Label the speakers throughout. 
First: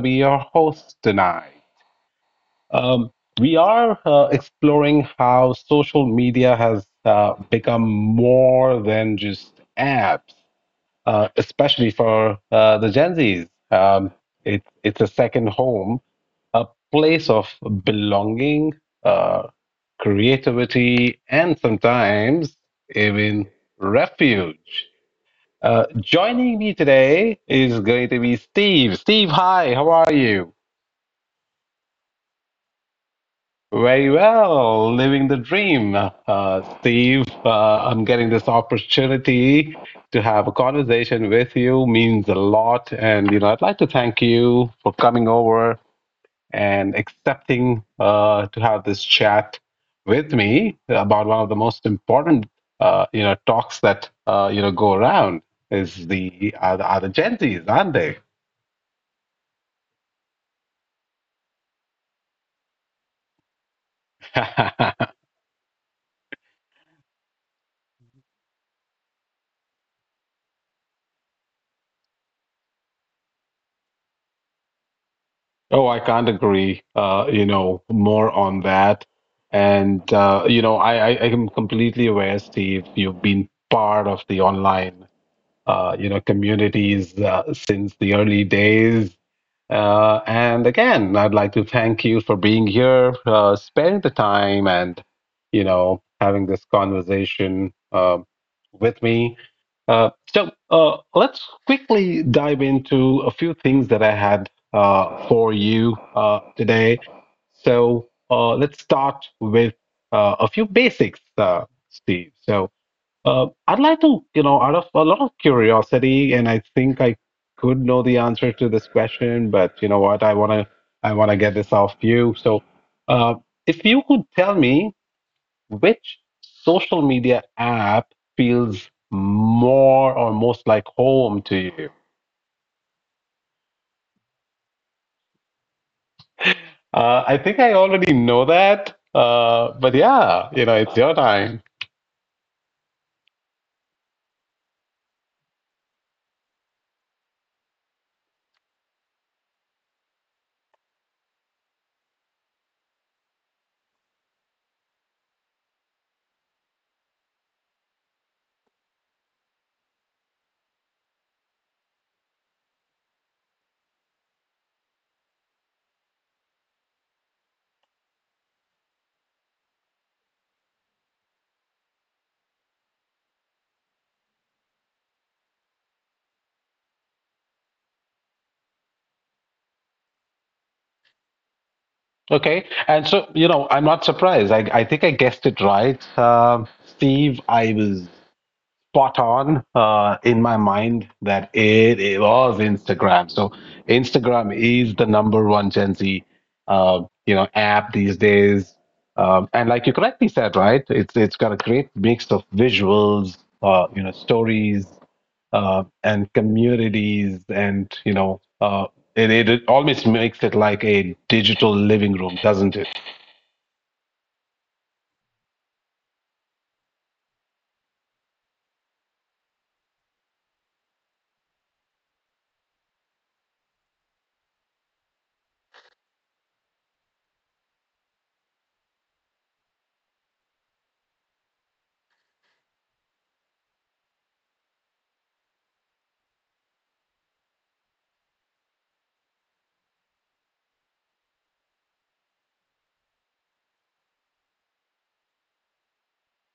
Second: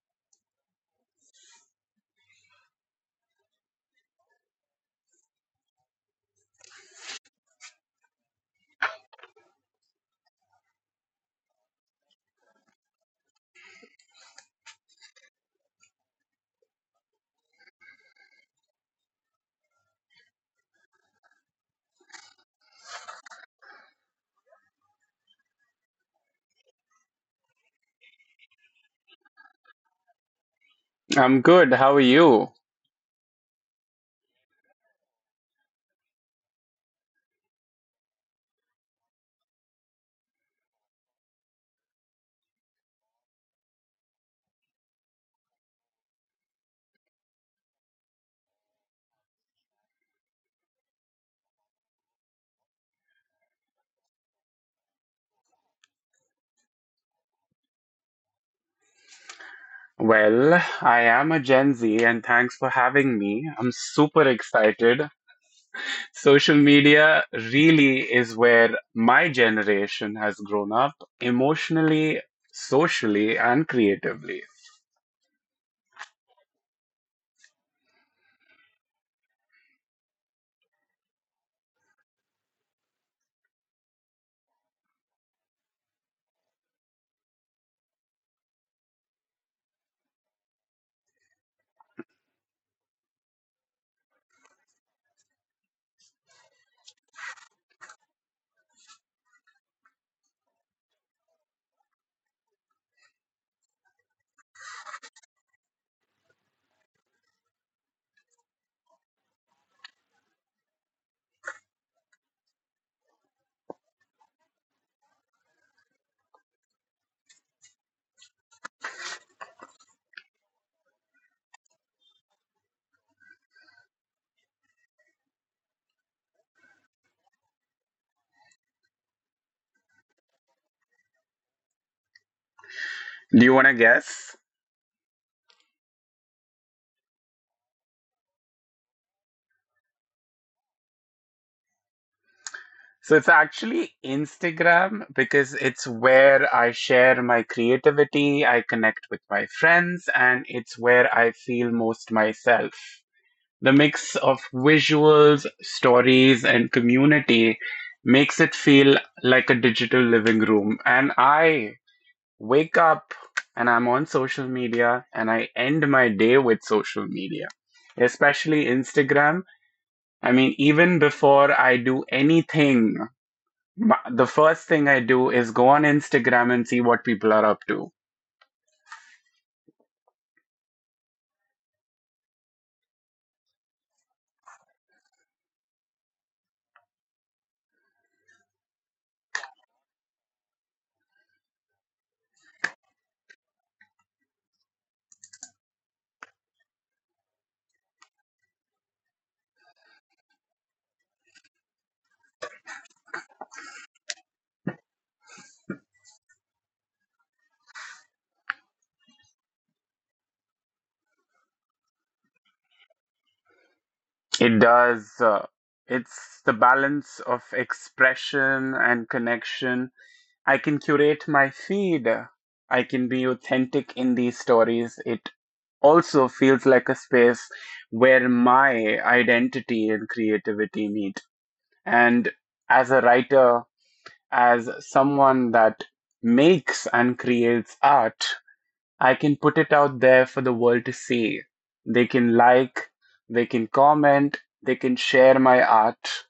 Speaker 1: be your host tonight. Um, we are exploring how social media has become more than just apps, especially for the Gen Zs. It's a second home, a place of belonging, uh, creativity, and sometimes even refuge. Joining me today is going to be Steve. Steve, hi, how are you?
Speaker 2: I'm good. How are you?
Speaker 1: Very well, living the dream. Steve, I'm getting this opportunity to have a conversation with you means a lot, and you know I'd like to thank you for coming over and accepting to have this chat with me about one of the most important talks that go around is the are the, are the Gen Zs, aren't they?
Speaker 2: Well, I am a Gen Z and thanks for having me. I'm super excited. Social media really is where my generation has grown up emotionally, socially, and creatively.
Speaker 1: Oh, I can't agree. You know, more on that. And you know, I am completely aware, Steve. You've been part of the online, you know, communities since the early days. And again, I'd like to thank you for being here, sparing the time, and you know having this conversation with me. Let's quickly dive into a few things that I had for you today. Let's start with a few basics, Steve. I'd like to, you know, out of a lot of curiosity, and I think I could know the answer to this question, but you know what? I wanna get this off you. So, uh, if you could tell me which social media app feels more or most like home to you,
Speaker 2: Do you want to guess?
Speaker 1: I think I already know that. But yeah, you know, it's your time.
Speaker 2: So it's actually Instagram because it's where I share my creativity, I connect with my friends, and it's where I feel most myself. The mix of visuals, stories, and community makes it feel like a digital living room. And I wake up and I'm on social media and I end my day with social media, especially Instagram. I mean, even before I do anything, the first thing I do is go on Instagram and see what people are up to.
Speaker 1: Okay, and so you know, I'm not surprised. I think I guessed it right, Steve. I was spot on in my mind that it was Instagram. So Instagram is the number one Gen Z, you know, app these days. And like you correctly said, right? It's got a great mix of visuals, you know, stories, and communities, and you know, it almost makes it like a digital living room, doesn't it?
Speaker 2: It does. It's the balance of expression and connection. I can curate my feed. I can be authentic in these stories. It also feels like a space where my identity and creativity meet. And as a writer, as someone that makes and creates art, I can put it out there for the world to see. They can like, they can comment, they can share my art,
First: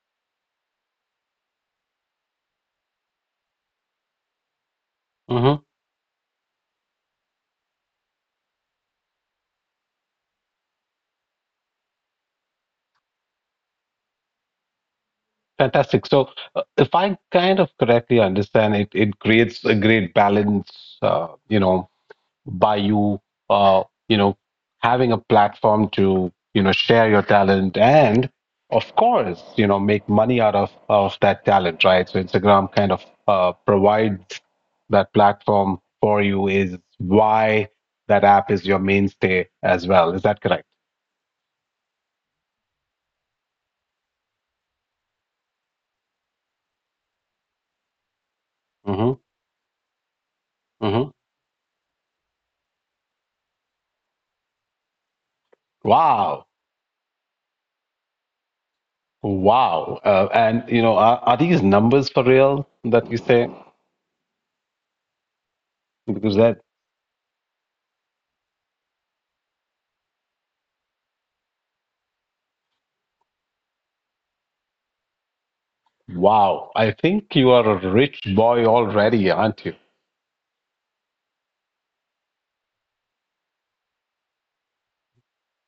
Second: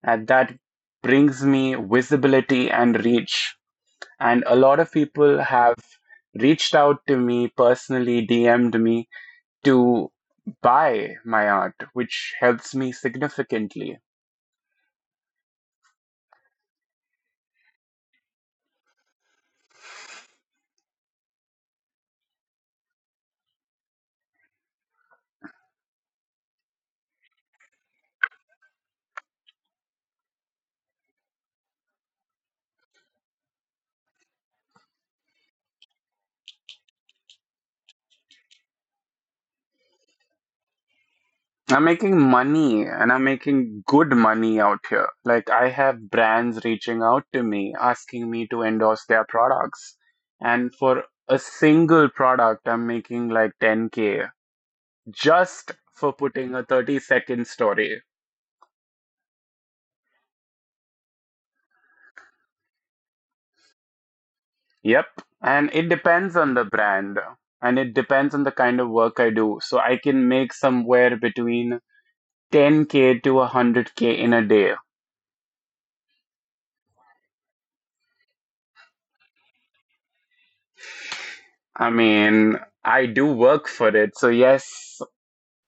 Speaker 2: and that brings me visibility and reach. And a lot of people have reached out to me personally, DM'd me to buy my art, which helps me significantly.
Speaker 1: Fantastic. So, if I kind of correctly understand it, it creates a great balance, you know, by you, you know, having a platform to, you know, share your talent and, of course, you know, make money out of that talent, right? So Instagram kind of provides that platform for you is why that app is your mainstay as well. Is that correct?
Speaker 2: I'm making money and I'm making good money out here. Like, I have brands reaching out to me, asking me to endorse
Speaker 1: Mm-hmm.
Speaker 2: their products. And for
Speaker 1: Mm-hmm.
Speaker 2: a single product, I'm making like 10K just for
Speaker 1: Wow.
Speaker 2: putting a 30-second story.
Speaker 1: Wow. And you know, are these numbers for real that you say?
Speaker 2: Yep. And it depends
Speaker 1: Because
Speaker 2: on
Speaker 1: that,
Speaker 2: the brand and it depends on the kind of work I do. So I can make somewhere between 10K to 100K in a day.
Speaker 1: wow, I think you are a rich boy already, aren't you?
Speaker 2: I mean, I do work for it. So, yes,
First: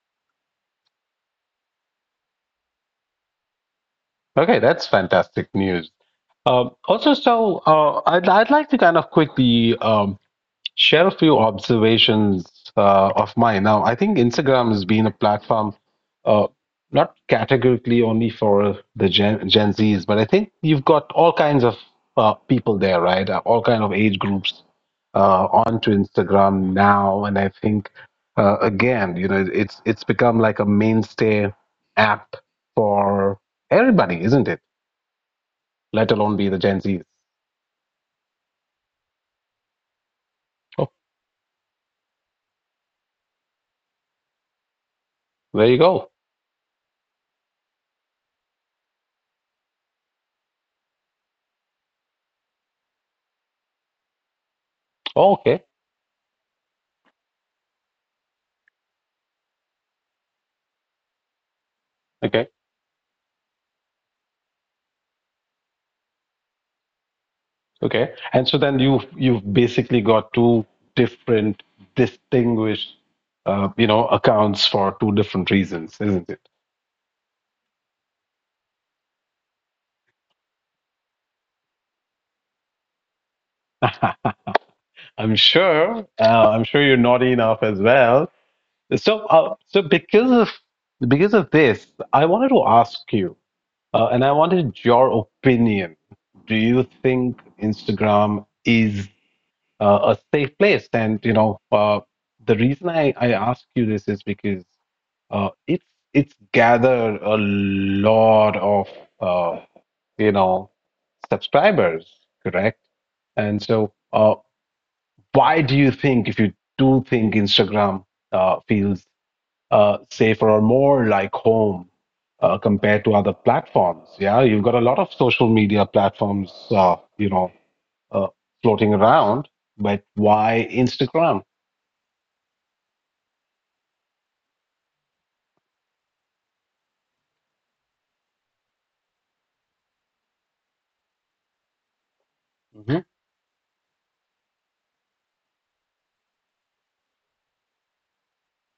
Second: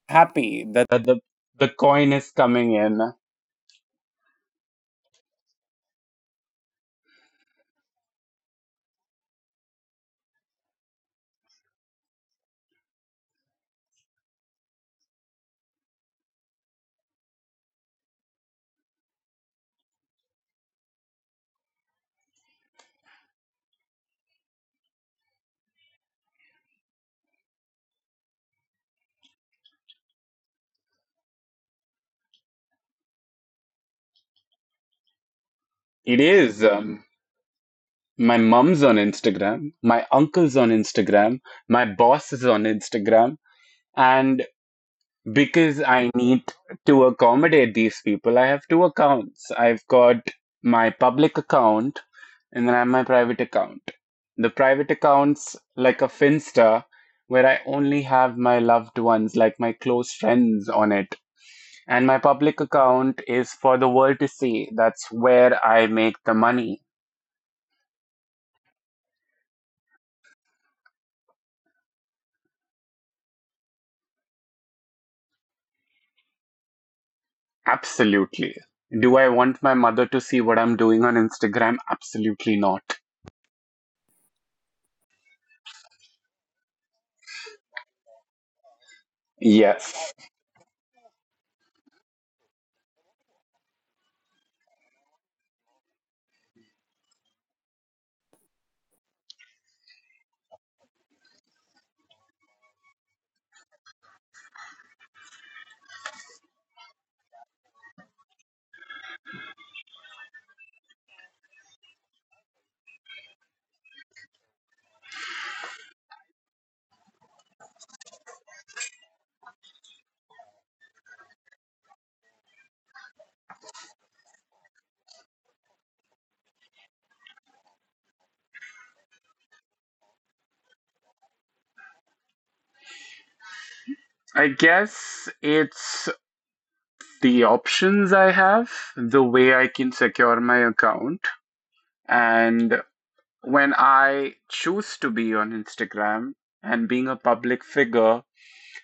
Speaker 2: happy that the coin is coming in.
Speaker 1: Okay, that's fantastic news. Also, I'd like to kind of quickly share a few observations of mine. Now, I think Instagram has been a platform, uh, not categorically only for the Gen Zs, but I think you've got all kinds of people there, right? All kind of age groups onto Instagram now, and I think again, you know, it's become like a mainstay app for everybody, isn't it?
Speaker 2: It
Speaker 1: Let alone be
Speaker 2: is.
Speaker 1: the Gen Zs.
Speaker 2: My mom's on Instagram. My uncle's on
Speaker 1: Oh,
Speaker 2: Instagram. My boss is on Instagram. And
Speaker 1: there
Speaker 2: because
Speaker 1: you
Speaker 2: I
Speaker 1: go.
Speaker 2: need to accommodate these people, I have two accounts. I've got my public account and then I have my private account. The private
Speaker 1: Oh,
Speaker 2: account's
Speaker 1: okay,
Speaker 2: like a Finsta where I only have my loved ones, like my close friends on it. And my
Speaker 1: okay.
Speaker 2: public account is for the world to see. That's where I make the money.
Speaker 1: Okay. And so then you've basically got two different distinguished you know accounts for two different reasons, isn't it?
Speaker 2: Absolutely. Do I want my mother to see what I'm doing on Instagram? Absolutely not.
Speaker 1: I'm sure. I'm sure you're naughty enough as well. So uh, so
Speaker 2: Yes.
Speaker 1: because of because of this, I wanted to ask you, and I wanted your opinion. Do you think Instagram is a safe place? And you know, the reason I ask you this is because uh, it's it's gathered a lot of uh, you know subscribers, correct? And so, why do you think, if you do think Instagram feels safer or more like home compared to other platforms? Yeah, you've got a lot of social media platforms, you know, uh, floating around, but why Instagram?
Speaker 2: I guess it's the options I have, the way I can secure my account, and when I choose to be on Instagram and being a public figure,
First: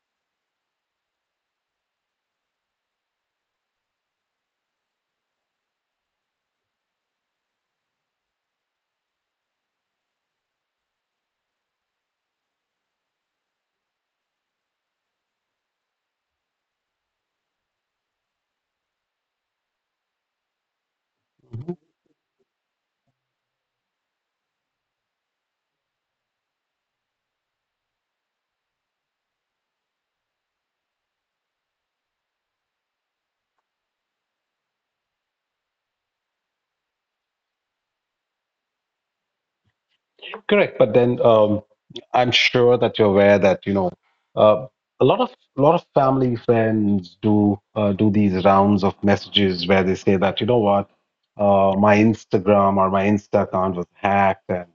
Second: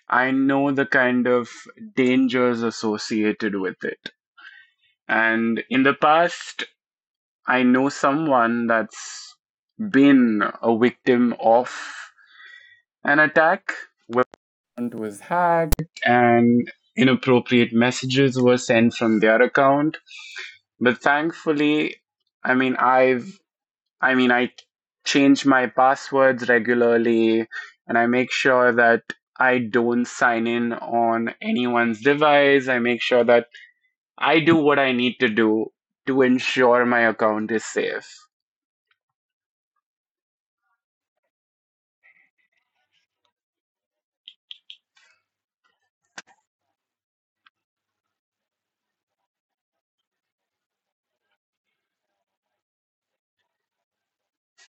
Speaker 2: I know the kind of dangers associated with it. And in the past, I know someone that's been a victim of an attack where account was hacked and inappropriate messages were sent from their account. But thankfully, I mean, I mean, I change my passwords regularly and I make sure that I don't sign in on anyone's device. I make sure that I do what I need to do to ensure my account is safe.
Speaker 1: Correct, but then I'm sure that you're aware that you know uh, a lot of a lot of family friends do do these rounds of messages where they say that you know what my Instagram or my Insta account was hacked and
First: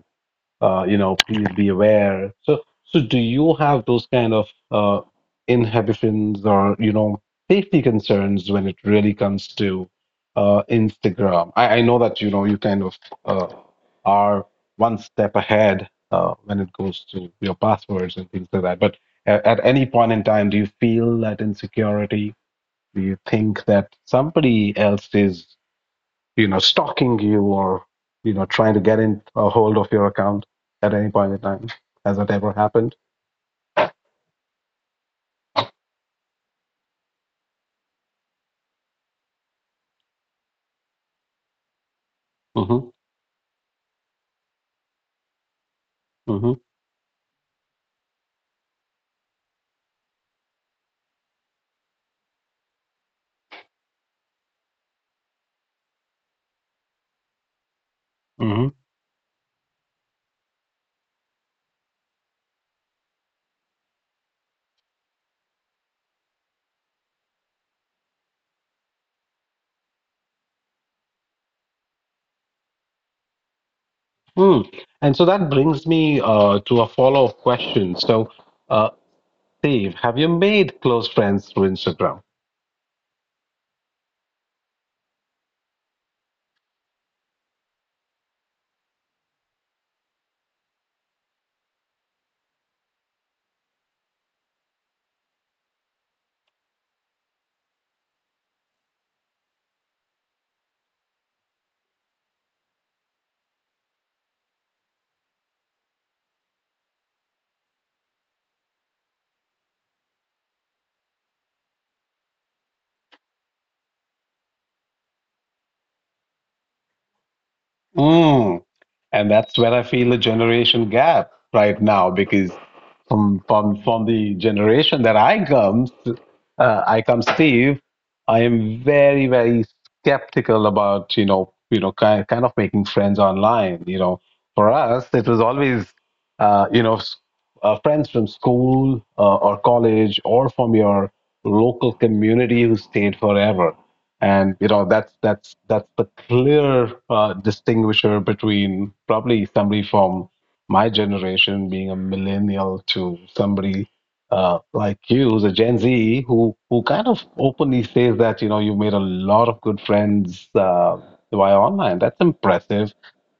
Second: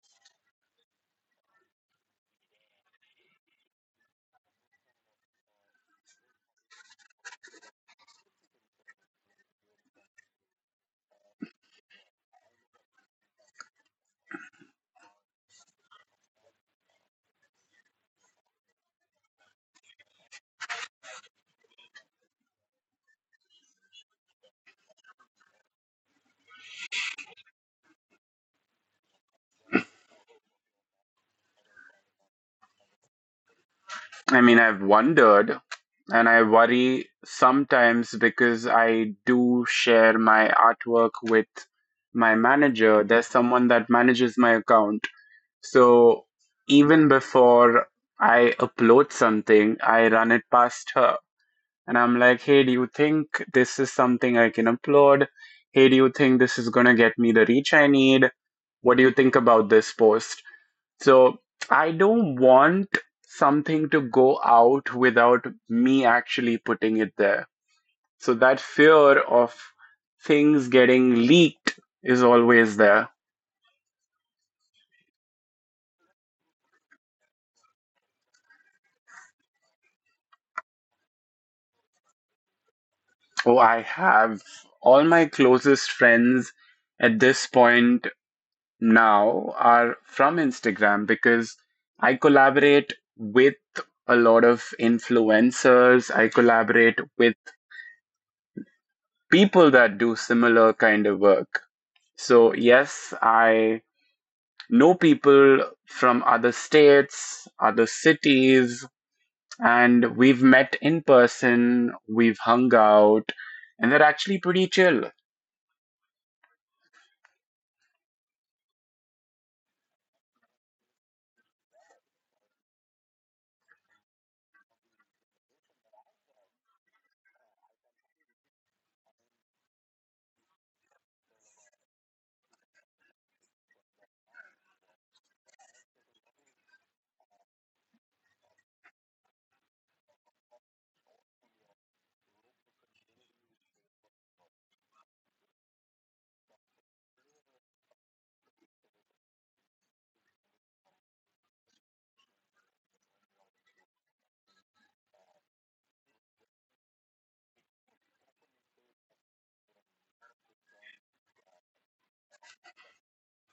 Speaker 1: you know, please be aware. So, so do you have those kind of inhibitions or, you know, safety concerns when it really comes to Instagram? I know that, you know, you kind of uh, are one step ahead when it goes to your passwords and things like that. But at any point in time, do you feel that insecurity? Do you think that somebody else is? You know, stalking you or, you know, trying to get in a hold of your account at any point in time. Has that ever happened?
Speaker 2: I mean, I've wondered and I worry sometimes because I do share my artwork with my
Speaker 1: Mm-hmm,
Speaker 2: manager. There's someone that manages my account. So
Speaker 1: mm-hmm,
Speaker 2: even before I upload something, I run it past her. And I'm like, hey, do you think this is something I can upload? Hey, do you think this is going to get me the reach I need?
Speaker 1: mm-hmm.
Speaker 2: What do you think about this post? So I don't want something to go out without me actually putting it there. So that fear of things getting leaked is always there.
Speaker 1: Mm. And so that brings me to a follow-up question. So, uh, Dave, have you made close friends through Instagram?
Speaker 2: Oh, I have. All my closest friends at this point now are from Instagram because I collaborate with a lot of influencers. I collaborate with people that do similar kind of work. So, yes, I know people from other states, other cities, and we've met in person, we've hung out, and they're actually pretty chill.
Speaker 1: Mm. And that's where I feel a generation gap right now because from the generation that I come Steve, I am very skeptical about you know kind of making friends online. You know, for us it was always you know friends from school or college or from your local community who stayed forever and you know that's the clear distinguisher between probably somebody from my generation being a millennial to somebody like you who's a Gen Z who kind of openly says that you know you made a lot of good friends via online. That's impressive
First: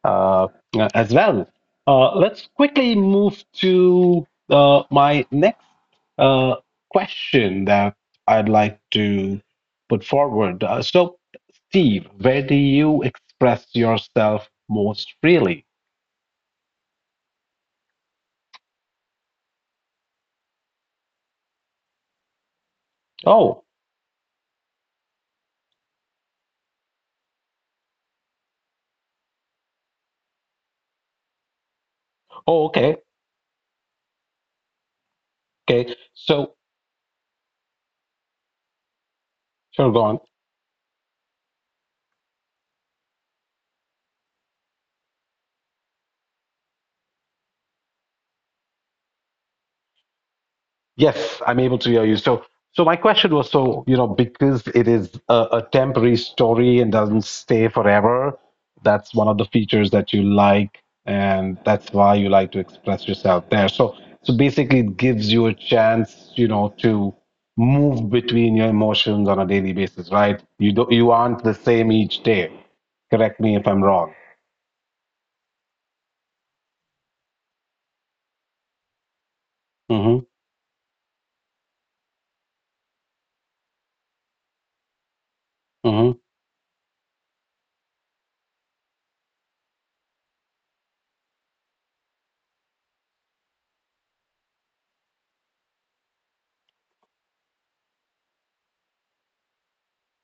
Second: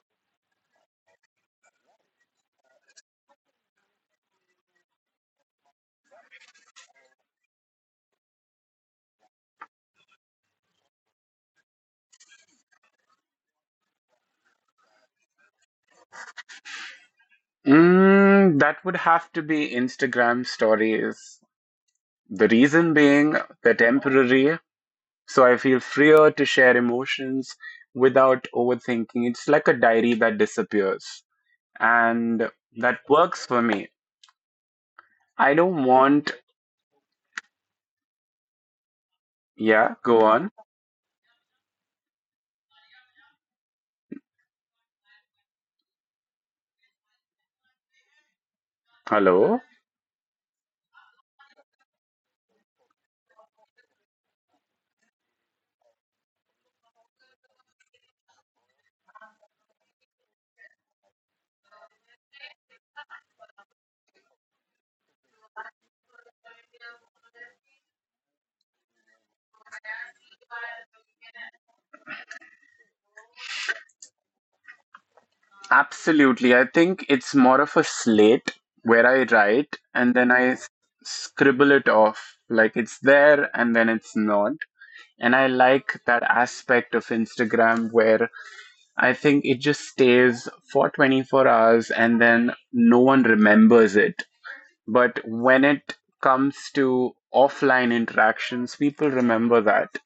Speaker 1: uh, as well. Let's quickly move to my next uh, question that I'd like to put forward. So, Steve, where do you express yourself most freely?
Speaker 2: Mm, that would have to be Instagram stories. The reason being
Speaker 1: Oh,
Speaker 2: they're temporary, so I feel freer to share emotions without overthinking. It's like a diary that disappears, and
Speaker 1: oh, okay,
Speaker 2: that works for me. I don't
Speaker 1: okay.
Speaker 2: want,
Speaker 1: So, sure,
Speaker 2: yeah,
Speaker 1: go on.
Speaker 2: go on. Hello.
Speaker 1: Yes, I'm able to hear you. So, so my question was, so, you know, because it is a temporary story and doesn't stay forever, that's one of the features that you like, and that's why you like to express yourself there. So, so basically, it gives you a chance, you know, to move between your emotions on a daily basis, right? You don't, you aren't the same each day. Correct me if I'm wrong.
Speaker 2: Absolutely. I think it's more of a slate where I write
Speaker 1: Mm-hmm.
Speaker 2: and then I scribble it off. Like it's there and then it's not. And I
Speaker 1: Mm-hmm.
Speaker 2: like that aspect of Instagram where I think it just stays for 24 hours and then no one remembers it. But when it comes to offline interactions, people remember that.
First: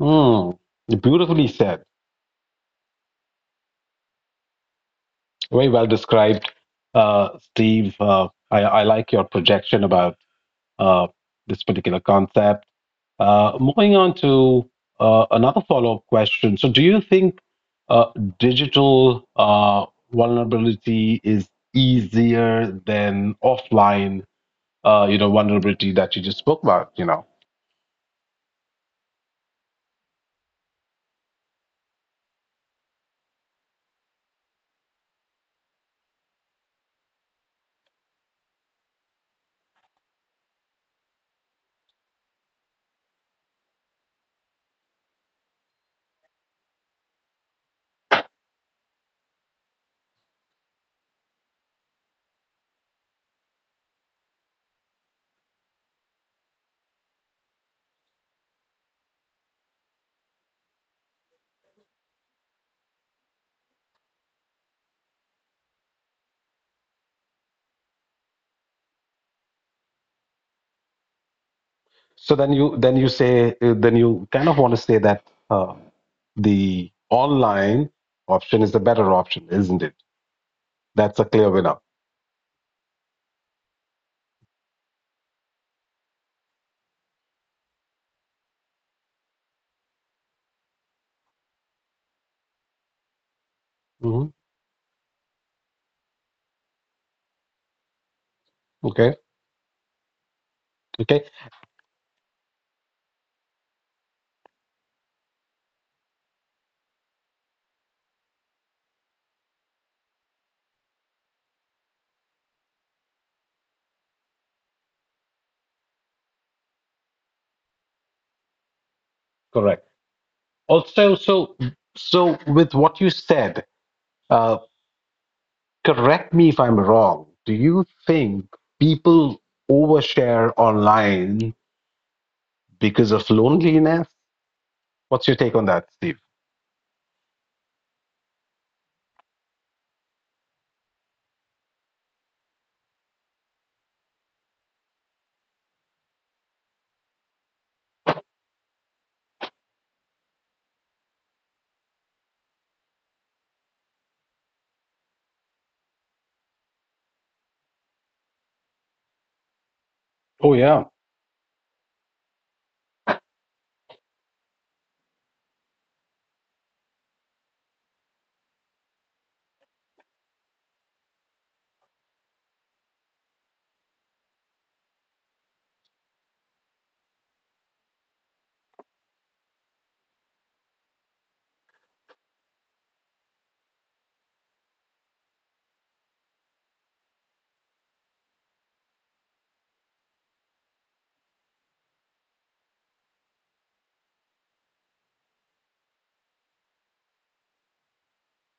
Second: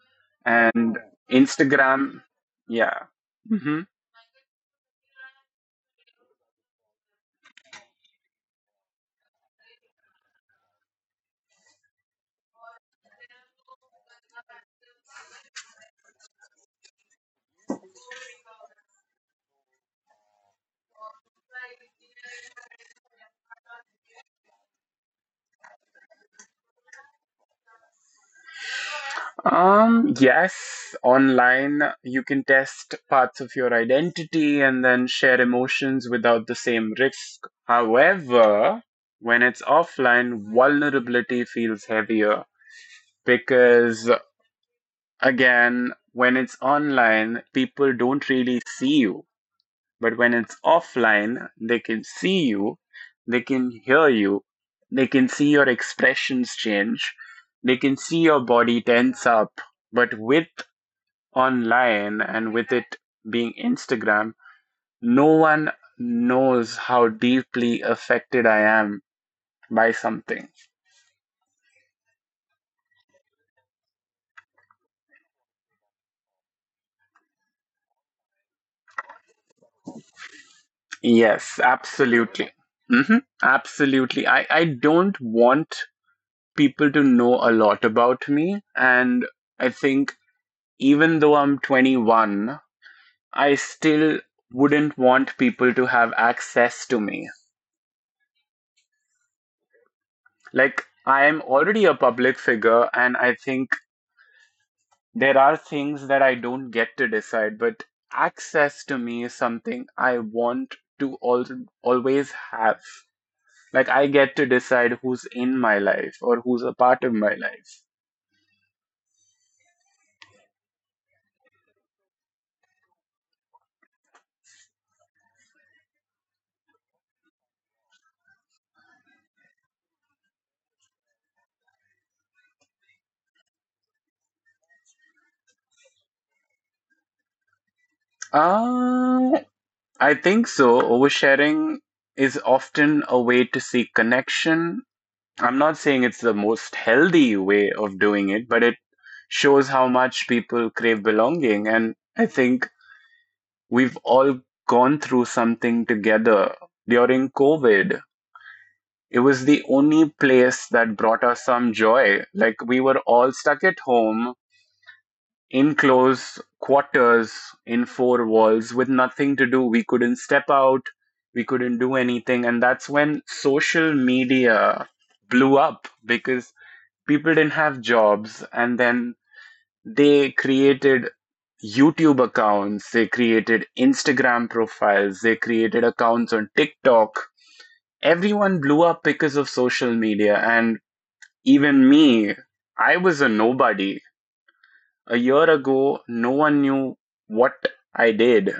Speaker 1: Mm.
Speaker 2: And
Speaker 1: Beautifully said.
Speaker 2: Instagram, yeah. Hmm.
Speaker 1: Very well described, Steve. I like your projection about uh, this particular concept. Moving on to another follow-up question. So, do you think uh, digital vulnerability is easier than offline, you know, vulnerability that you just spoke about? You know,
Speaker 2: Yes, online you can test parts of your identity and then share emotions without the same risk. However, when it's offline, vulnerability feels heavier because, again, when it's online, people don't really see you. But when it's offline, they can see you, they can hear you, they can see your expressions change, they can see your body tense up. But with online and with it being Instagram, no one knows how deeply affected I am by something.
Speaker 1: so then you say then you kind of want to say that uh, the online option is the better option, isn't it? That's a
Speaker 2: Yes,
Speaker 1: clear winner.
Speaker 2: absolutely. Hmm. Absolutely. I don't want people to know a lot about me. And I think even though I'm 21, I still
Speaker 1: Hmm.
Speaker 2: wouldn't want people to have access to me.
Speaker 1: Okay.
Speaker 2: Like, I
Speaker 1: Okay.
Speaker 2: am already a public figure, and I think there are things that I don't get to decide, but access to me is something I want to always have. Like, I get to decide who's in my life or who's a part of my life.
Speaker 1: Correct. Also, so so with what you said, uh, correct me if I'm wrong. Do you think people overshare online because of loneliness? What's your take on that, Steve?
Speaker 2: Uh, I think so. Oversharing is often a way to seek connection. I'm not saying it's the most healthy way of doing it, but it shows how much people crave belonging. And I think we've all gone through something together during COVID. It was the only
Speaker 1: Oh
Speaker 2: place
Speaker 1: yeah,
Speaker 2: that brought us some joy. Like we were all stuck at home in close quarters in four walls with nothing to do. We couldn't step out. We couldn't do anything. And that's when social media blew up because people didn't have jobs and then they created YouTube accounts, they created Instagram profiles, they created accounts on TikTok. Everyone blew up because of social media, and even me, I was a nobody. A year ago, no one knew what I did,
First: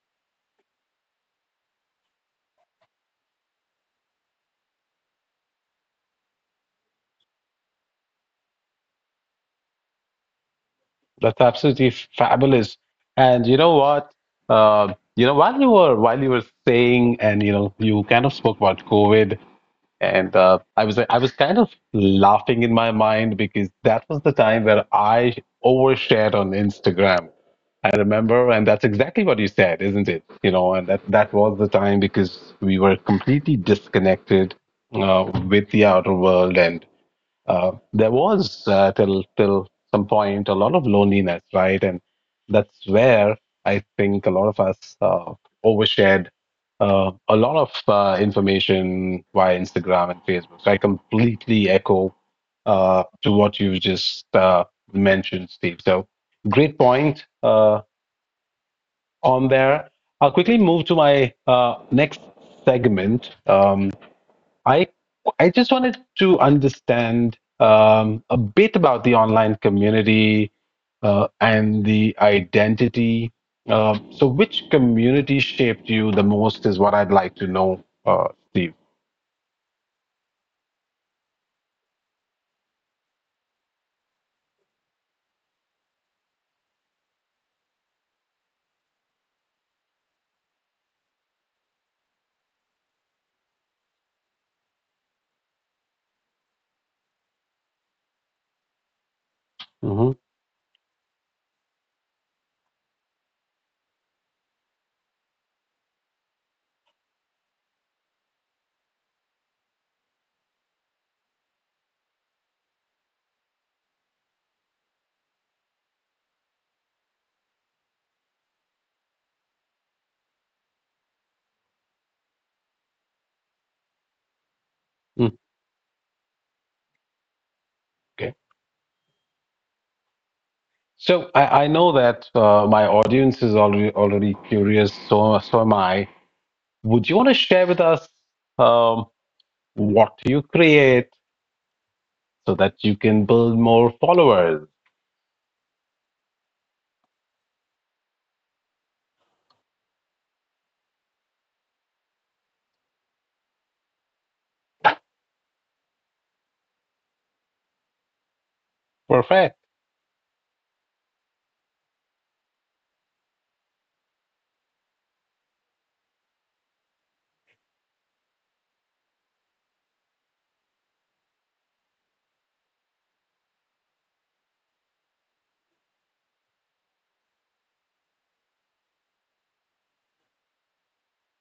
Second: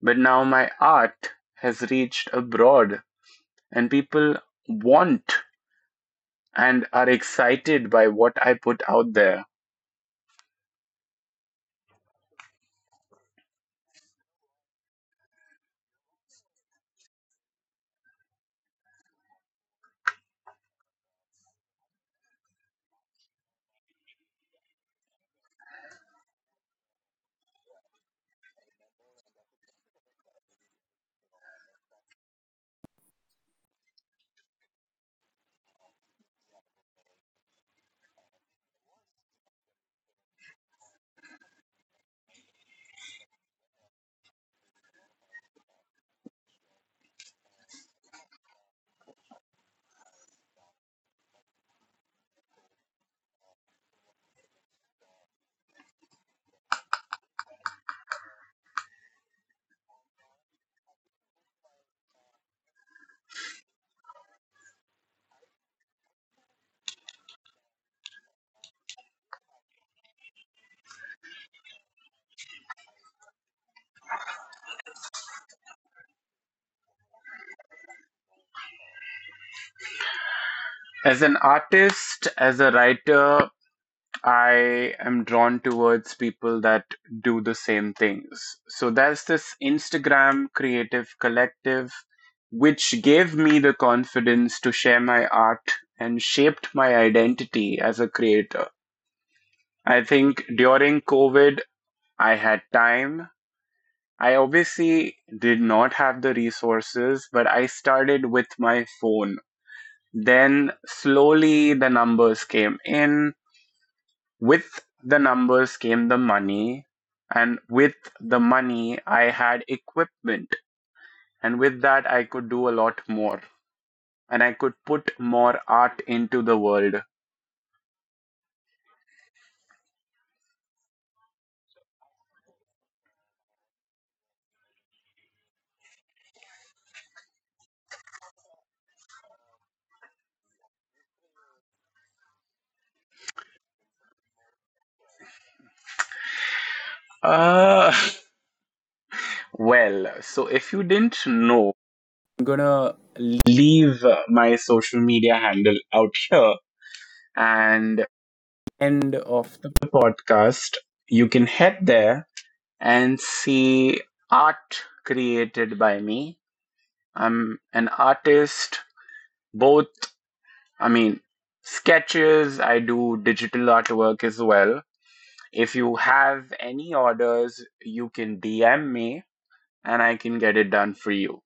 Speaker 2: but now my art has reached abroad, and people want and are excited by what I put out there.
Speaker 1: that's absolutely fabulous. And you know what? You know, while you were saying, and you know, you kind of spoke about COVID, and I was kind of laughing in my mind because that was the time where I overshared on Instagram. I remember, and that's exactly what you said, isn't it? You know, and that that was the time because we were completely disconnected with the outer world, and there was till some point a lot of loneliness, right? And that's where I think a lot of us overshared a lot of information via Instagram and Facebook. So I completely echo to what you just mentioned, Steve. So great point. On there. I'll quickly move to my next segment. I I just wanted to understand a bit about the online community and the identity. So, which community shaped you the most is what I'd like to know, Steve.
Speaker 2: As an artist, as a writer, I am drawn towards people that do the same things. So there's this Instagram creative collective which gave me the confidence to share my art and shaped my identity as a creator. I
Speaker 1: Hmm.
Speaker 2: think during COVID, I had time. I obviously did not have the resources, but I started with my phone. Then slowly the numbers came in. With the numbers came the money, and with the money, I had equipment, and with that, I could do a lot more, and I could put more art into the world.
Speaker 1: Okay. So I know that my audience is already curious. So so am I. Would you want to share with us? Um, what you create so that you can build more followers.
Speaker 2: Uh, well, so if you didn't know, I'm gonna leave my social media handle out here, and end of
Speaker 1: Perfect.
Speaker 2: the podcast, you can head there and see art created by me. I'm an artist, both, I mean, sketches, I do digital artwork as well. If you have any orders, you can DM me and I can get it done for you.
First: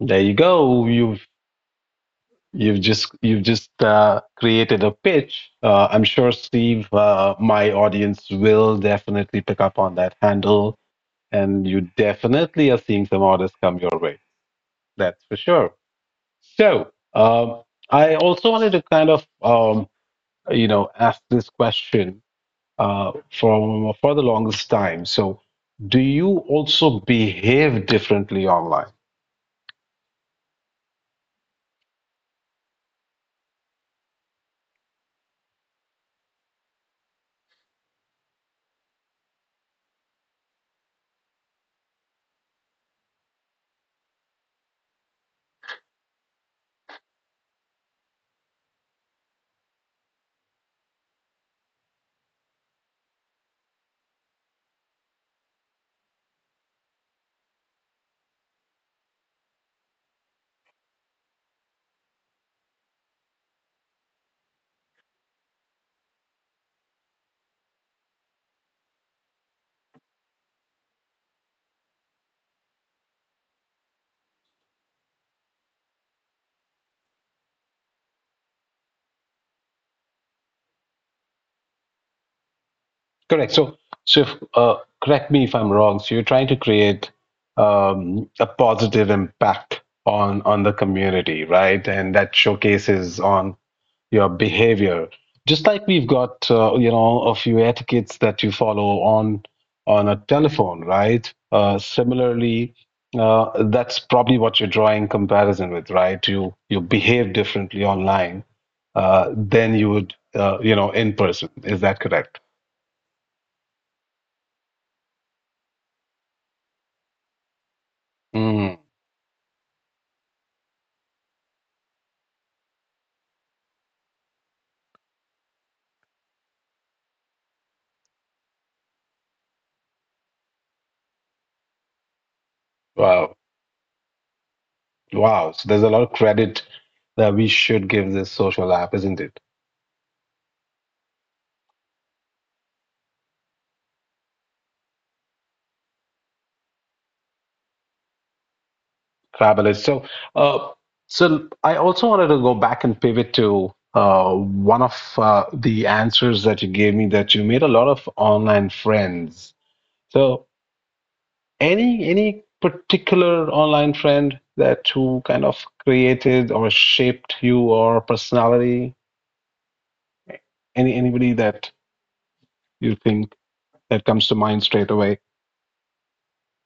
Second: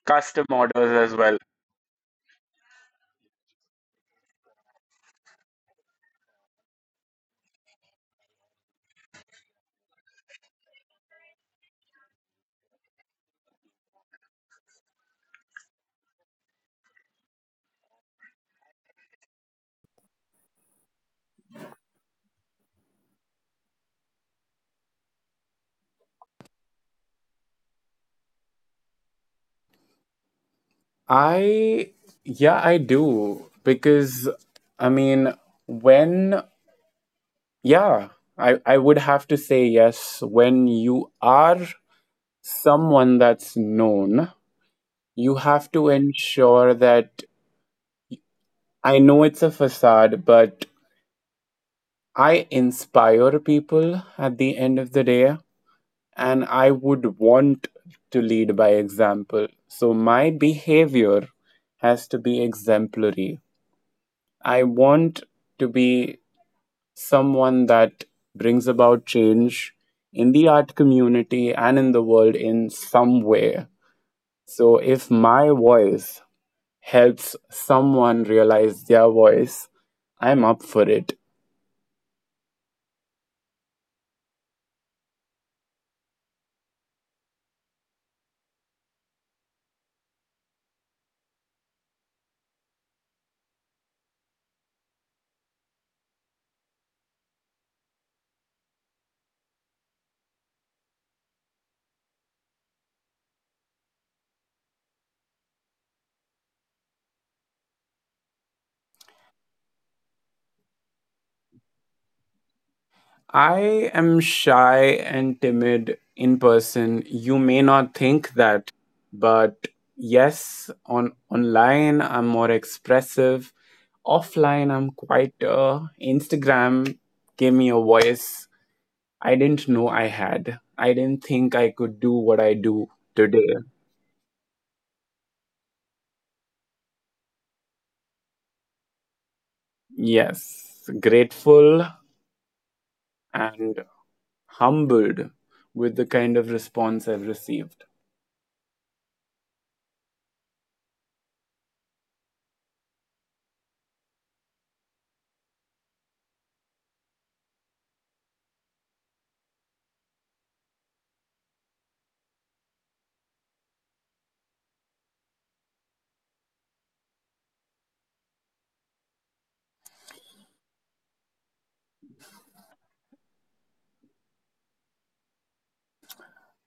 Speaker 1: There you
Speaker 2: Custom
Speaker 1: go.
Speaker 2: orders as
Speaker 1: You've
Speaker 2: well.
Speaker 1: you've just you've just uh, created a pitch. I'm sure Steve, my audience will definitely pick up on that handle, and you definitely are seeing some orders come your way. That's for sure. So I also wanted to kind of you know ask this question uh, from for the longest time. So, do you also behave differently online?
Speaker 2: I, yeah, I do. Because, I mean, when, yeah, I would have to say yes. When you are someone that's known, you have to ensure that I know it's a facade, but I inspire people at the end of the day, and I would want to lead by example. So my behavior has to be exemplary. I want to be someone that brings about change in the art community and in the world in some way. So if my voice helps someone realize their voice, I'm up for it.
Speaker 1: Correct. So, so if, correct me if I'm wrong. So you're trying to create a positive impact on the community, right? And that showcases on your behavior just like we've got a few etiquettes that you follow on a telephone, right? Similarly, that's probably what you're drawing comparison with, right? You behave differently online than you would, in person. Is that correct?
Speaker 2: I am shy and timid in person. You may not think that,
Speaker 1: Mm.
Speaker 2: but yes, on online I'm more expressive. Offline I'm quite. Instagram gave me a voice I didn't know I had. I didn't think I could do what I do
Speaker 1: Wow.
Speaker 2: today.
Speaker 1: Wow, so there's a lot of credit that we should give this social app, isn't it?
Speaker 2: Yes, grateful and humbled with the kind of response I've received.
Speaker 1: Fabulous. So, uh, so I also wanted to go back and pivot to one of the answers that you gave me, that you made a lot of online friends. So, any particular online friend that who kind of created or shaped you or personality? Anybody that you think that comes to mind straight away?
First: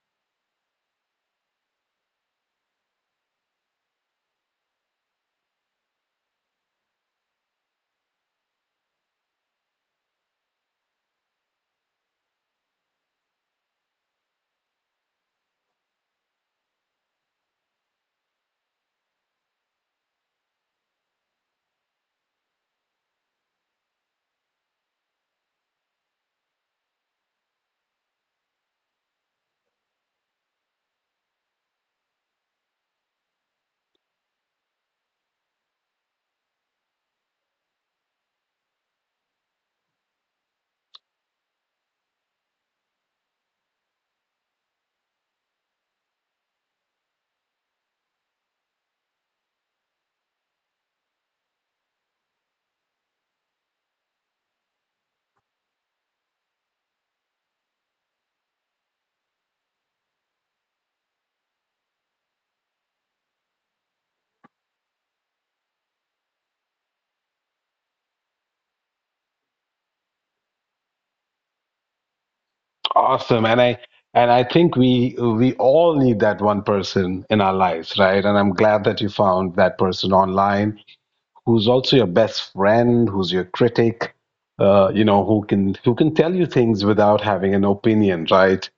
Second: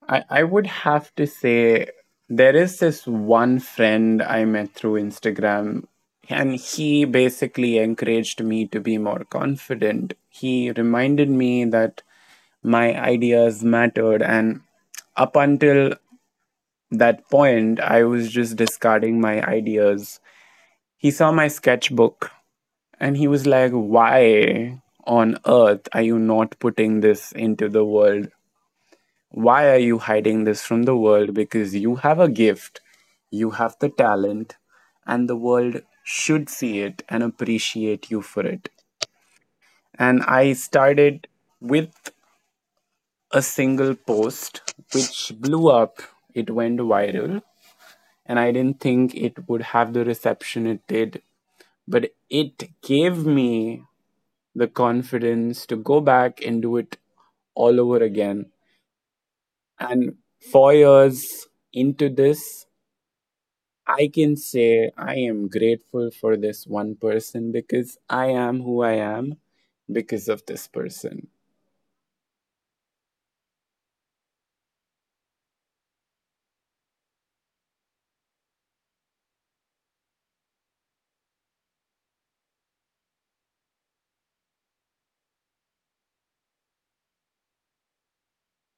Speaker 2: I would have to say there is this one friend I met through Instagram, and he basically encouraged me to be more confident. He reminded me that my ideas mattered, and up until that point, I was just discarding my ideas. He saw my sketchbook and he was like, why on earth are you not putting this into the world? Why are you hiding this from the world? Because you have a gift, you have the talent, and the world should see it and appreciate you for it. And I started with a single post which blew up, it went viral, and I didn't think it would have the reception it did, but it gave me the confidence to go back and do it all over again. And 4 years into this, I can say I am grateful for this one person because I am who I am because of this person.
Speaker 1: Awesome. And I think we all need that one person in our lives, right? And I'm glad that you found that person online, who's also your best friend, who's your critic, who can tell you things without having an opinion, right?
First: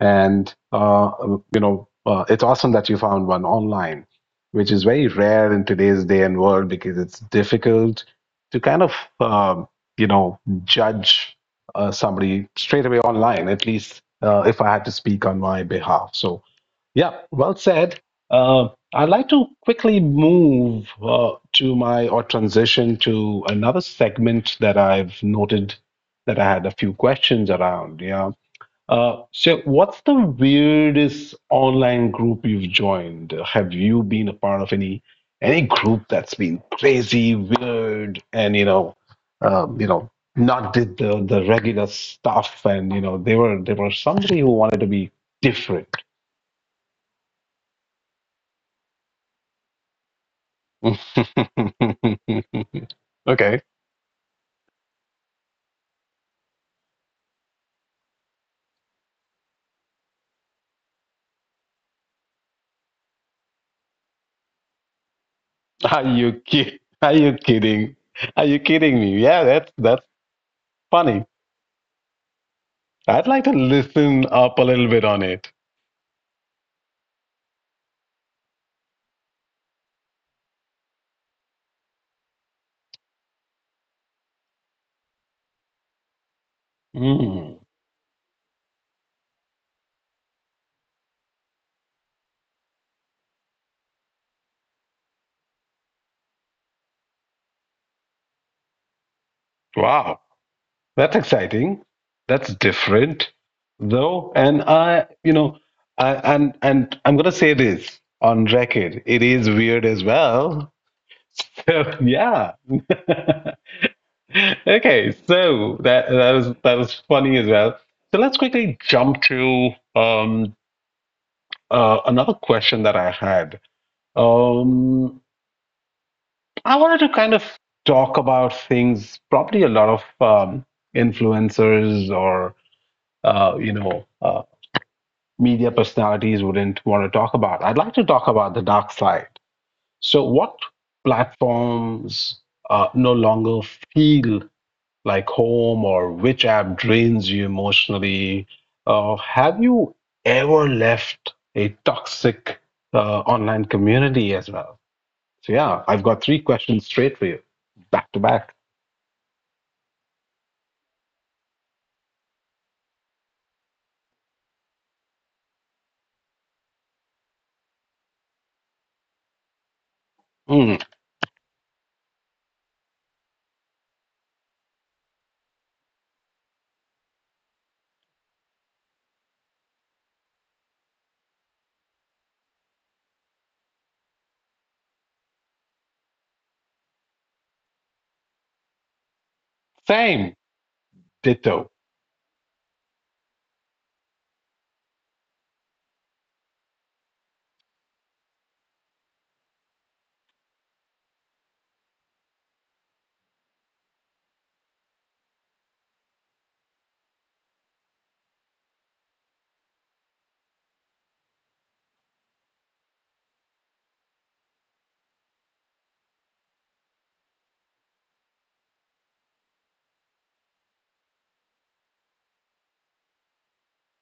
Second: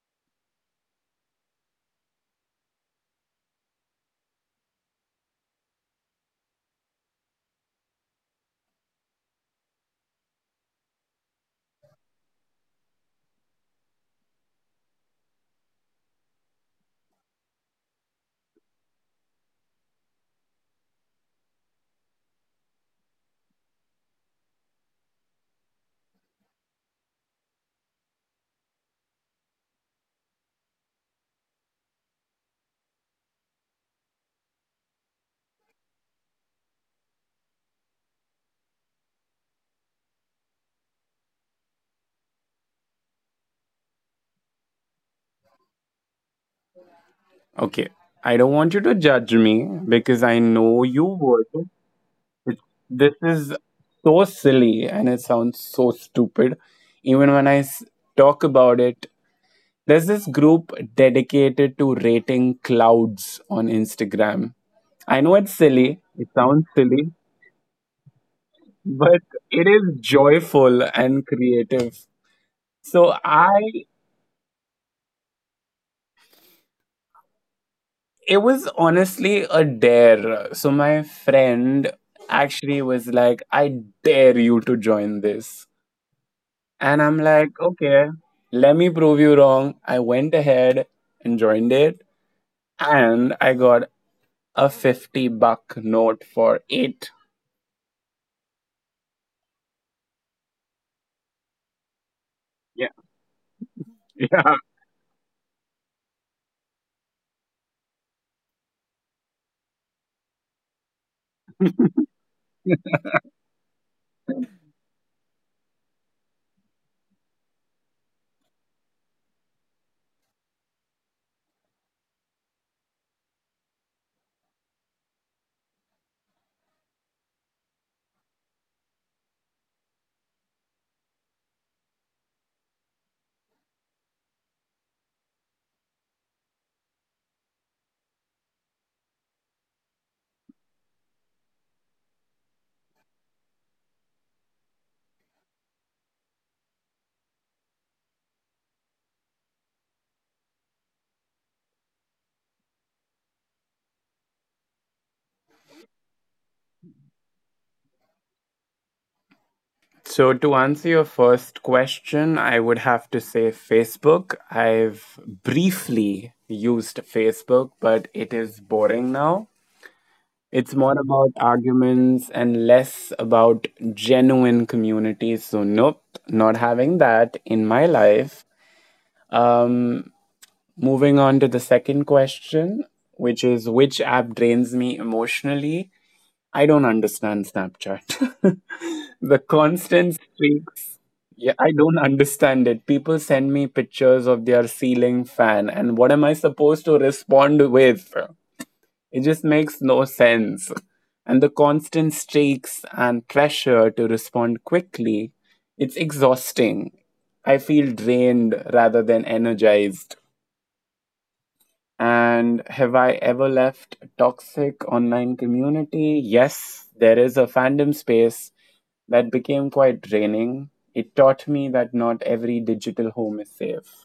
Speaker 1: And it's awesome that you found one online, which is very rare in today's day and world because it's difficult to kind of um you know judge somebody straight away online. At least if I had to speak on my behalf, so yeah, well said. I'd like to quickly move to my, or transition to another segment that I've noted, that I had a few questions around. Yeah. So, what's the weirdest online group you've joined? Have you been a part of any group that's been crazy, weird, and um, you know, not did the regular stuff? And you know, they were somebody who wanted to be different.
Speaker 2: Okay, I don't want you to judge me because I know you would. It- This is
Speaker 1: Okay.
Speaker 2: so silly and it sounds so stupid. Even when I talk about it, there's this group dedicated to rating clouds on Instagram. I know it's silly, it sounds silly,
Speaker 1: Are you kidding? Are you kidding
Speaker 2: but
Speaker 1: me? Yeah,
Speaker 2: it is
Speaker 1: that's
Speaker 2: joyful and
Speaker 1: funny.
Speaker 2: creative So
Speaker 1: I'd like to
Speaker 2: I
Speaker 1: listen up a little bit on it.
Speaker 2: It was honestly a dare. So my friend actually was like, I dare you to join this. And I'm like,
Speaker 1: Mm.
Speaker 2: okay, let me prove you wrong. I went ahead and joined it, and I got a 50 buck note for it.
Speaker 1: Wow, that's exciting. That's
Speaker 2: Yeah.
Speaker 1: different, though.
Speaker 2: Yeah.
Speaker 1: And I, you know, I, and I'm gonna say this on record. It is weird as well. So yeah. Okay, so that was that was funny as well. So let's quickly jump to um another question that I had. Um, I wanted to kind of talk about things probably a lot of influencers or uh, you know uh, media personalities wouldn't want to talk about. I'd like to talk about the dark side. So what platforms no longer feel like home, or which app drains you emotionally? Have you ever left a toxic online community as well? So, yeah, I've got three questions straight for you, back to back.
Speaker 2: So to answer your first question, I would have to say Facebook. I've briefly used Facebook, but it is boring now. It's
Speaker 1: Mm,
Speaker 2: more about arguments and less about genuine community. So, nope, not having that in my life. Um, Moving on to the second question, which is, which app drains me emotionally? I don't understand Snapchat. The constant
Speaker 1: same,
Speaker 2: streaks. Yeah, I
Speaker 1: ditto.
Speaker 2: don't understand it. People send me pictures of their ceiling fan, and what am I supposed to respond with? It just makes no sense. And the constant stakes and pressure to respond quickly, it's exhausting. I feel drained rather than energized. And have I ever left a toxic online community? Yes, there is a fandom space that became quite draining. It taught me that not every digital home is safe.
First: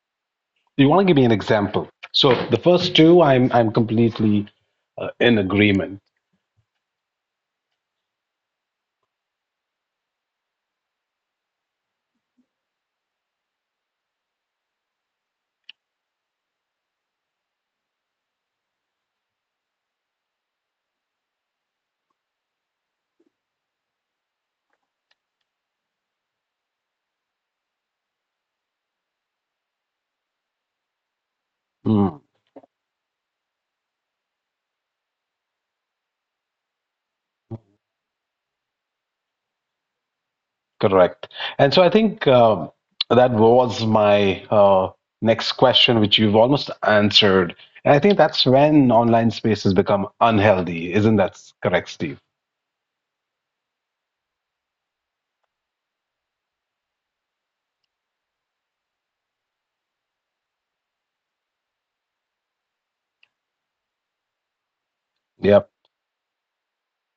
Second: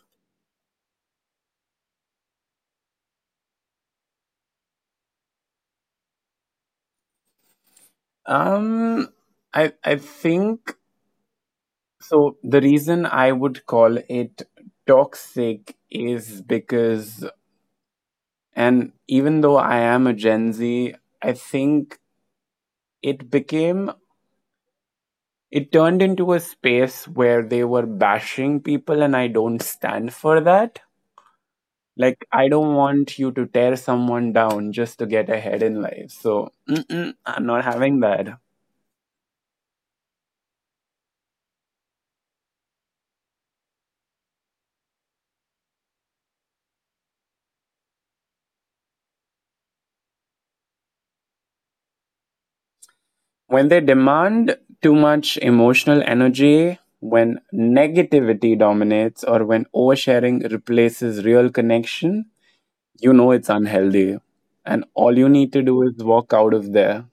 Speaker 1: You want to give me an example? So, the first two, I'm completely in agreement.
Speaker 2: Um, I think, so the reason I would call it toxic is because, and even though I am a Gen Z, I think it became, it turned into a space where they were bashing people, and I don't stand for that.
Speaker 1: Mm.
Speaker 2: Like, I don't want you to tear someone down just to get ahead in life. So, mm-mm, I'm not having that.
Speaker 1: Correct. And so I think that was my next question, which you've almost answered. And I think that's when online spaces become unhealthy. Isn't that correct, Steve?
Speaker 2: When they demand too much emotional energy, when negativity dominates, or when oversharing replaces real connection, you know it's unhealthy. And all you need to
Speaker 1: Yep,
Speaker 2: do is walk out of there.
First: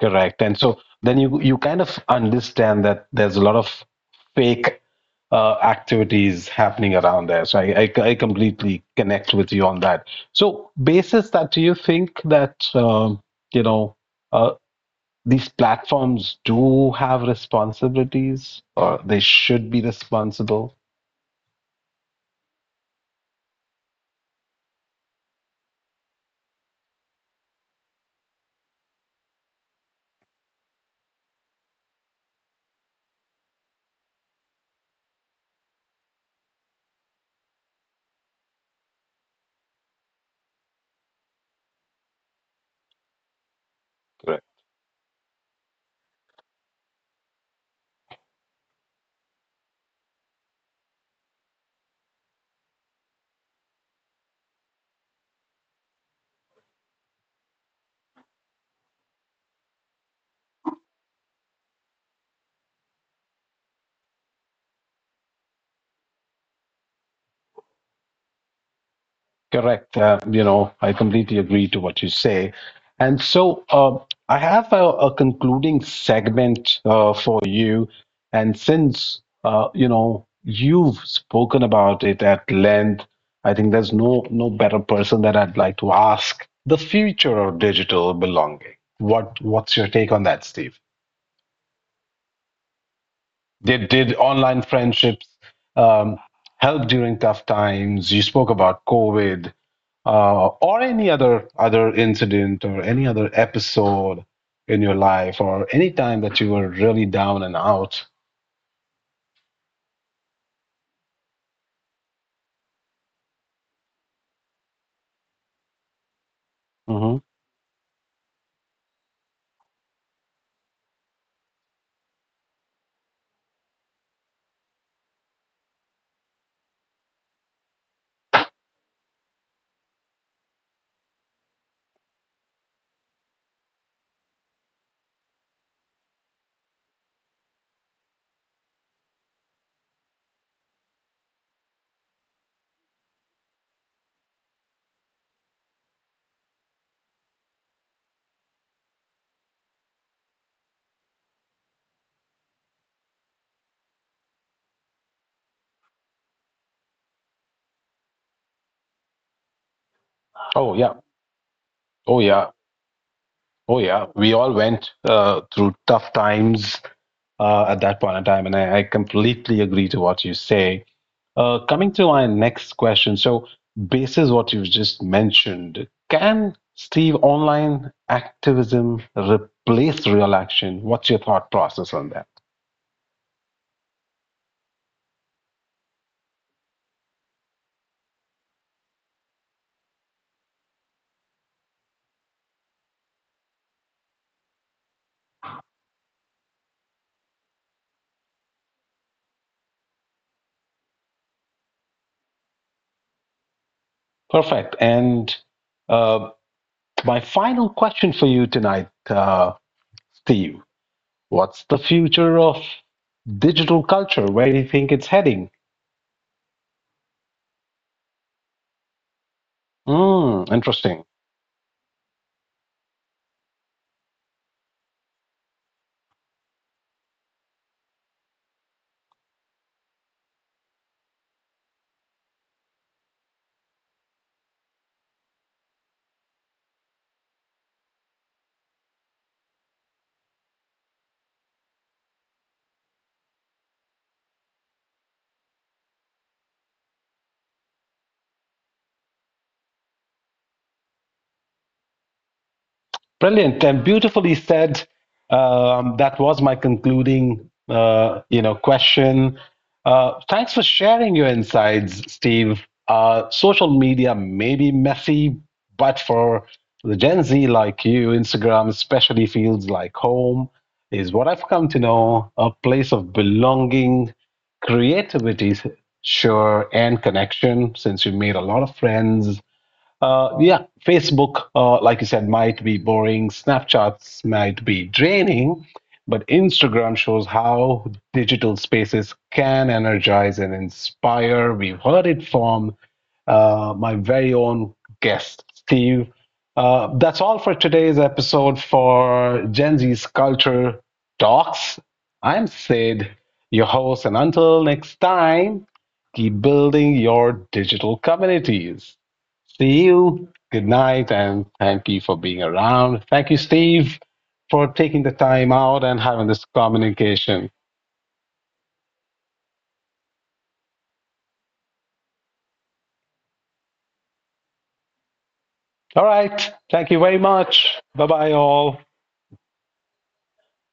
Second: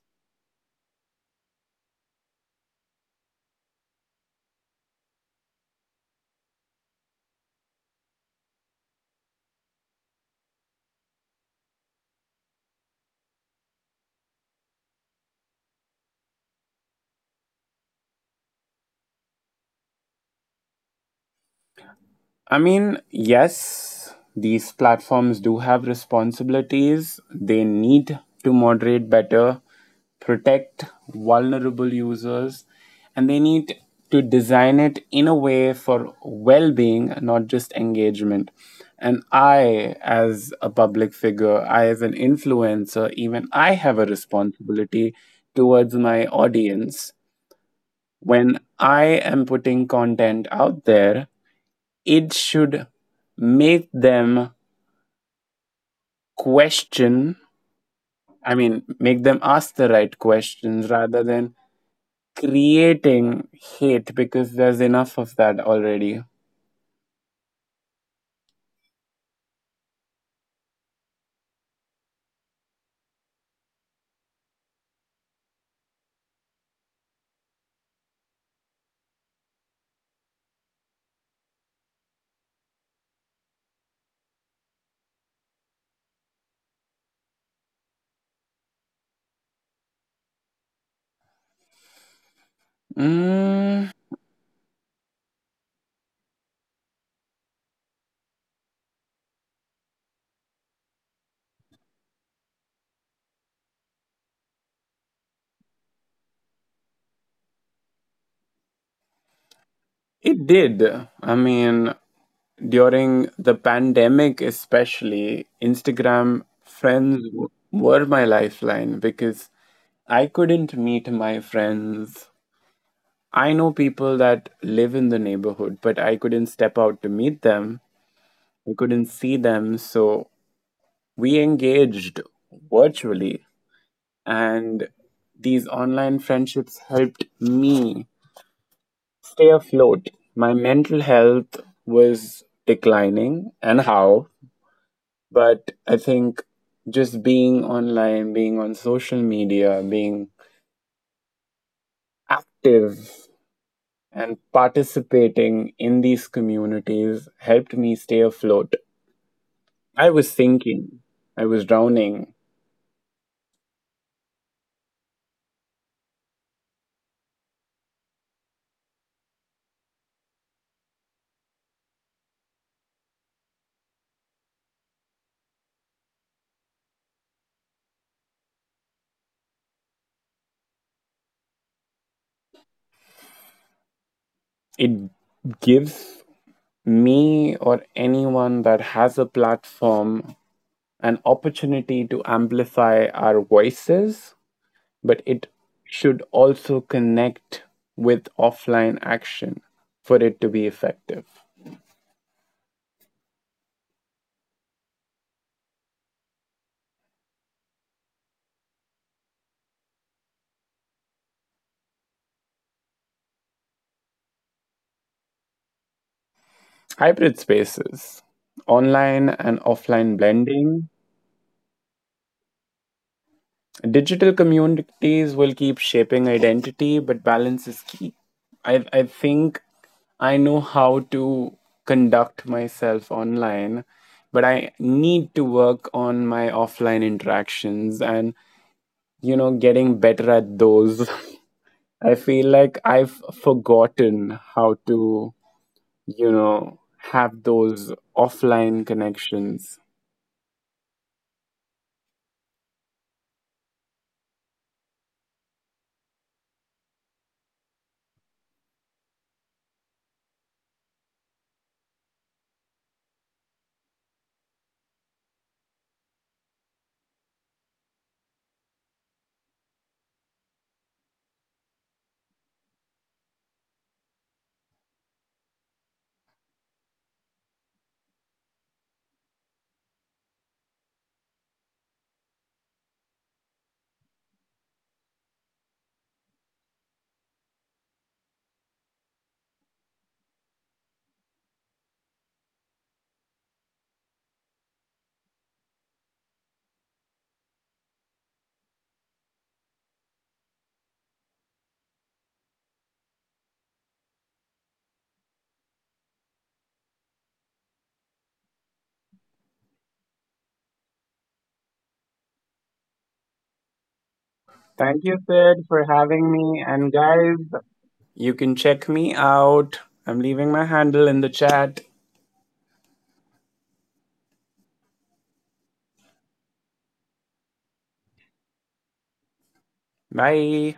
Speaker 1: correct. And so then you kind of understand that there's a lot of fake activities happening around there. So I completely connect with you on that. So basis that, do you think that you know? Uh, these platforms do have responsibilities, or they should be responsible?
Speaker 2: I mean, yes, these platforms do have responsibilities. They need to moderate better, protect vulnerable users, and they need to design it in a way for well being, not just engagement. And I, as a public figure, I, as an influencer, even I have a
Speaker 1: Correct.
Speaker 2: responsibility towards my audience. When I am putting content out there, it should make them question, I mean make them ask the right questions rather than creating hate, because there's enough of that already.
Speaker 1: Correct. I completely agree to what you say. And so I have a concluding segment for you. And since, you've spoken about it at length, I think there's no, no better person that I'd like to ask the future of digital belonging. What's your take on that, Steve? Did
Speaker 2: Mm,
Speaker 1: did online friendships um, help during tough times? You spoke about COVID or any other other incident or any other episode in your life, or any time that you were really down and out.
Speaker 2: it did. I mean, during the pandemic, especially Instagram
Speaker 1: Hmm.
Speaker 2: friends were my lifeline because I couldn't meet my friends. I know people that live in the neighborhood, but I couldn't step out to meet them. We couldn't see them, so we engaged virtually. And these online friendships helped me stay afloat. My mental health was declining, and how? But I think just being online, being on social media, being active and participating in these communities helped me stay afloat. I was
Speaker 1: Oh yeah,
Speaker 2: sinking, I was
Speaker 1: oh
Speaker 2: drowning.
Speaker 1: yeah. Oh yeah, we all went through tough times at that point in time, and I completely agree to what you say. Coming to my next question, so basis what you've just mentioned, can, Steve, online activism replace real action? What's your thought process on that?
Speaker 2: It gives me, or anyone that has a platform, an opportunity to amplify our voices, but it should also connect with offline action for it to be effective.
Speaker 1: Perfect. And uh, my final question for you tonight, Steve, what's the future of digital culture? Where do you think it's heading?
Speaker 2: Hybrid spaces, online and offline
Speaker 1: Mm,
Speaker 2: blending.
Speaker 1: interesting.
Speaker 2: Digital communities will keep shaping identity, but balance is key. I think I know how to conduct myself online, but I need to work on my offline interactions and, you know, getting better at those. I feel like I've forgotten how to, you know, have those offline connections.
Speaker 1: Brilliant and beautifully said. That was my concluding, question. Thanks for sharing your insights, Steve. Social media may be messy, but for the Gen Z like you, Instagram especially feels like home, is what I've come to know, a place of belonging, creativity, sure, and connection, since you made a lot of friends. Yeah, Facebook, like you said, might be boring. Snapchats might be draining, but Instagram shows how digital spaces can energize and inspire. We've heard it from my very own guest, Steve. That's all for today's episode for Gen Z's Culture Talks. I'm Sid, your host, and until next time, keep building your digital communities. See you. Good night, and thank you for being around. Thank you, Steve, for
Speaker 2: Thank you,
Speaker 1: taking the
Speaker 2: Sid,
Speaker 1: time
Speaker 2: for
Speaker 1: out and
Speaker 2: having
Speaker 1: having this
Speaker 2: me. And guys,
Speaker 1: communication.
Speaker 2: you can check me out. I'm leaving my handle in the chat.
Speaker 1: All right. Thank you very much. Bye bye, all.
Speaker 2: Bye.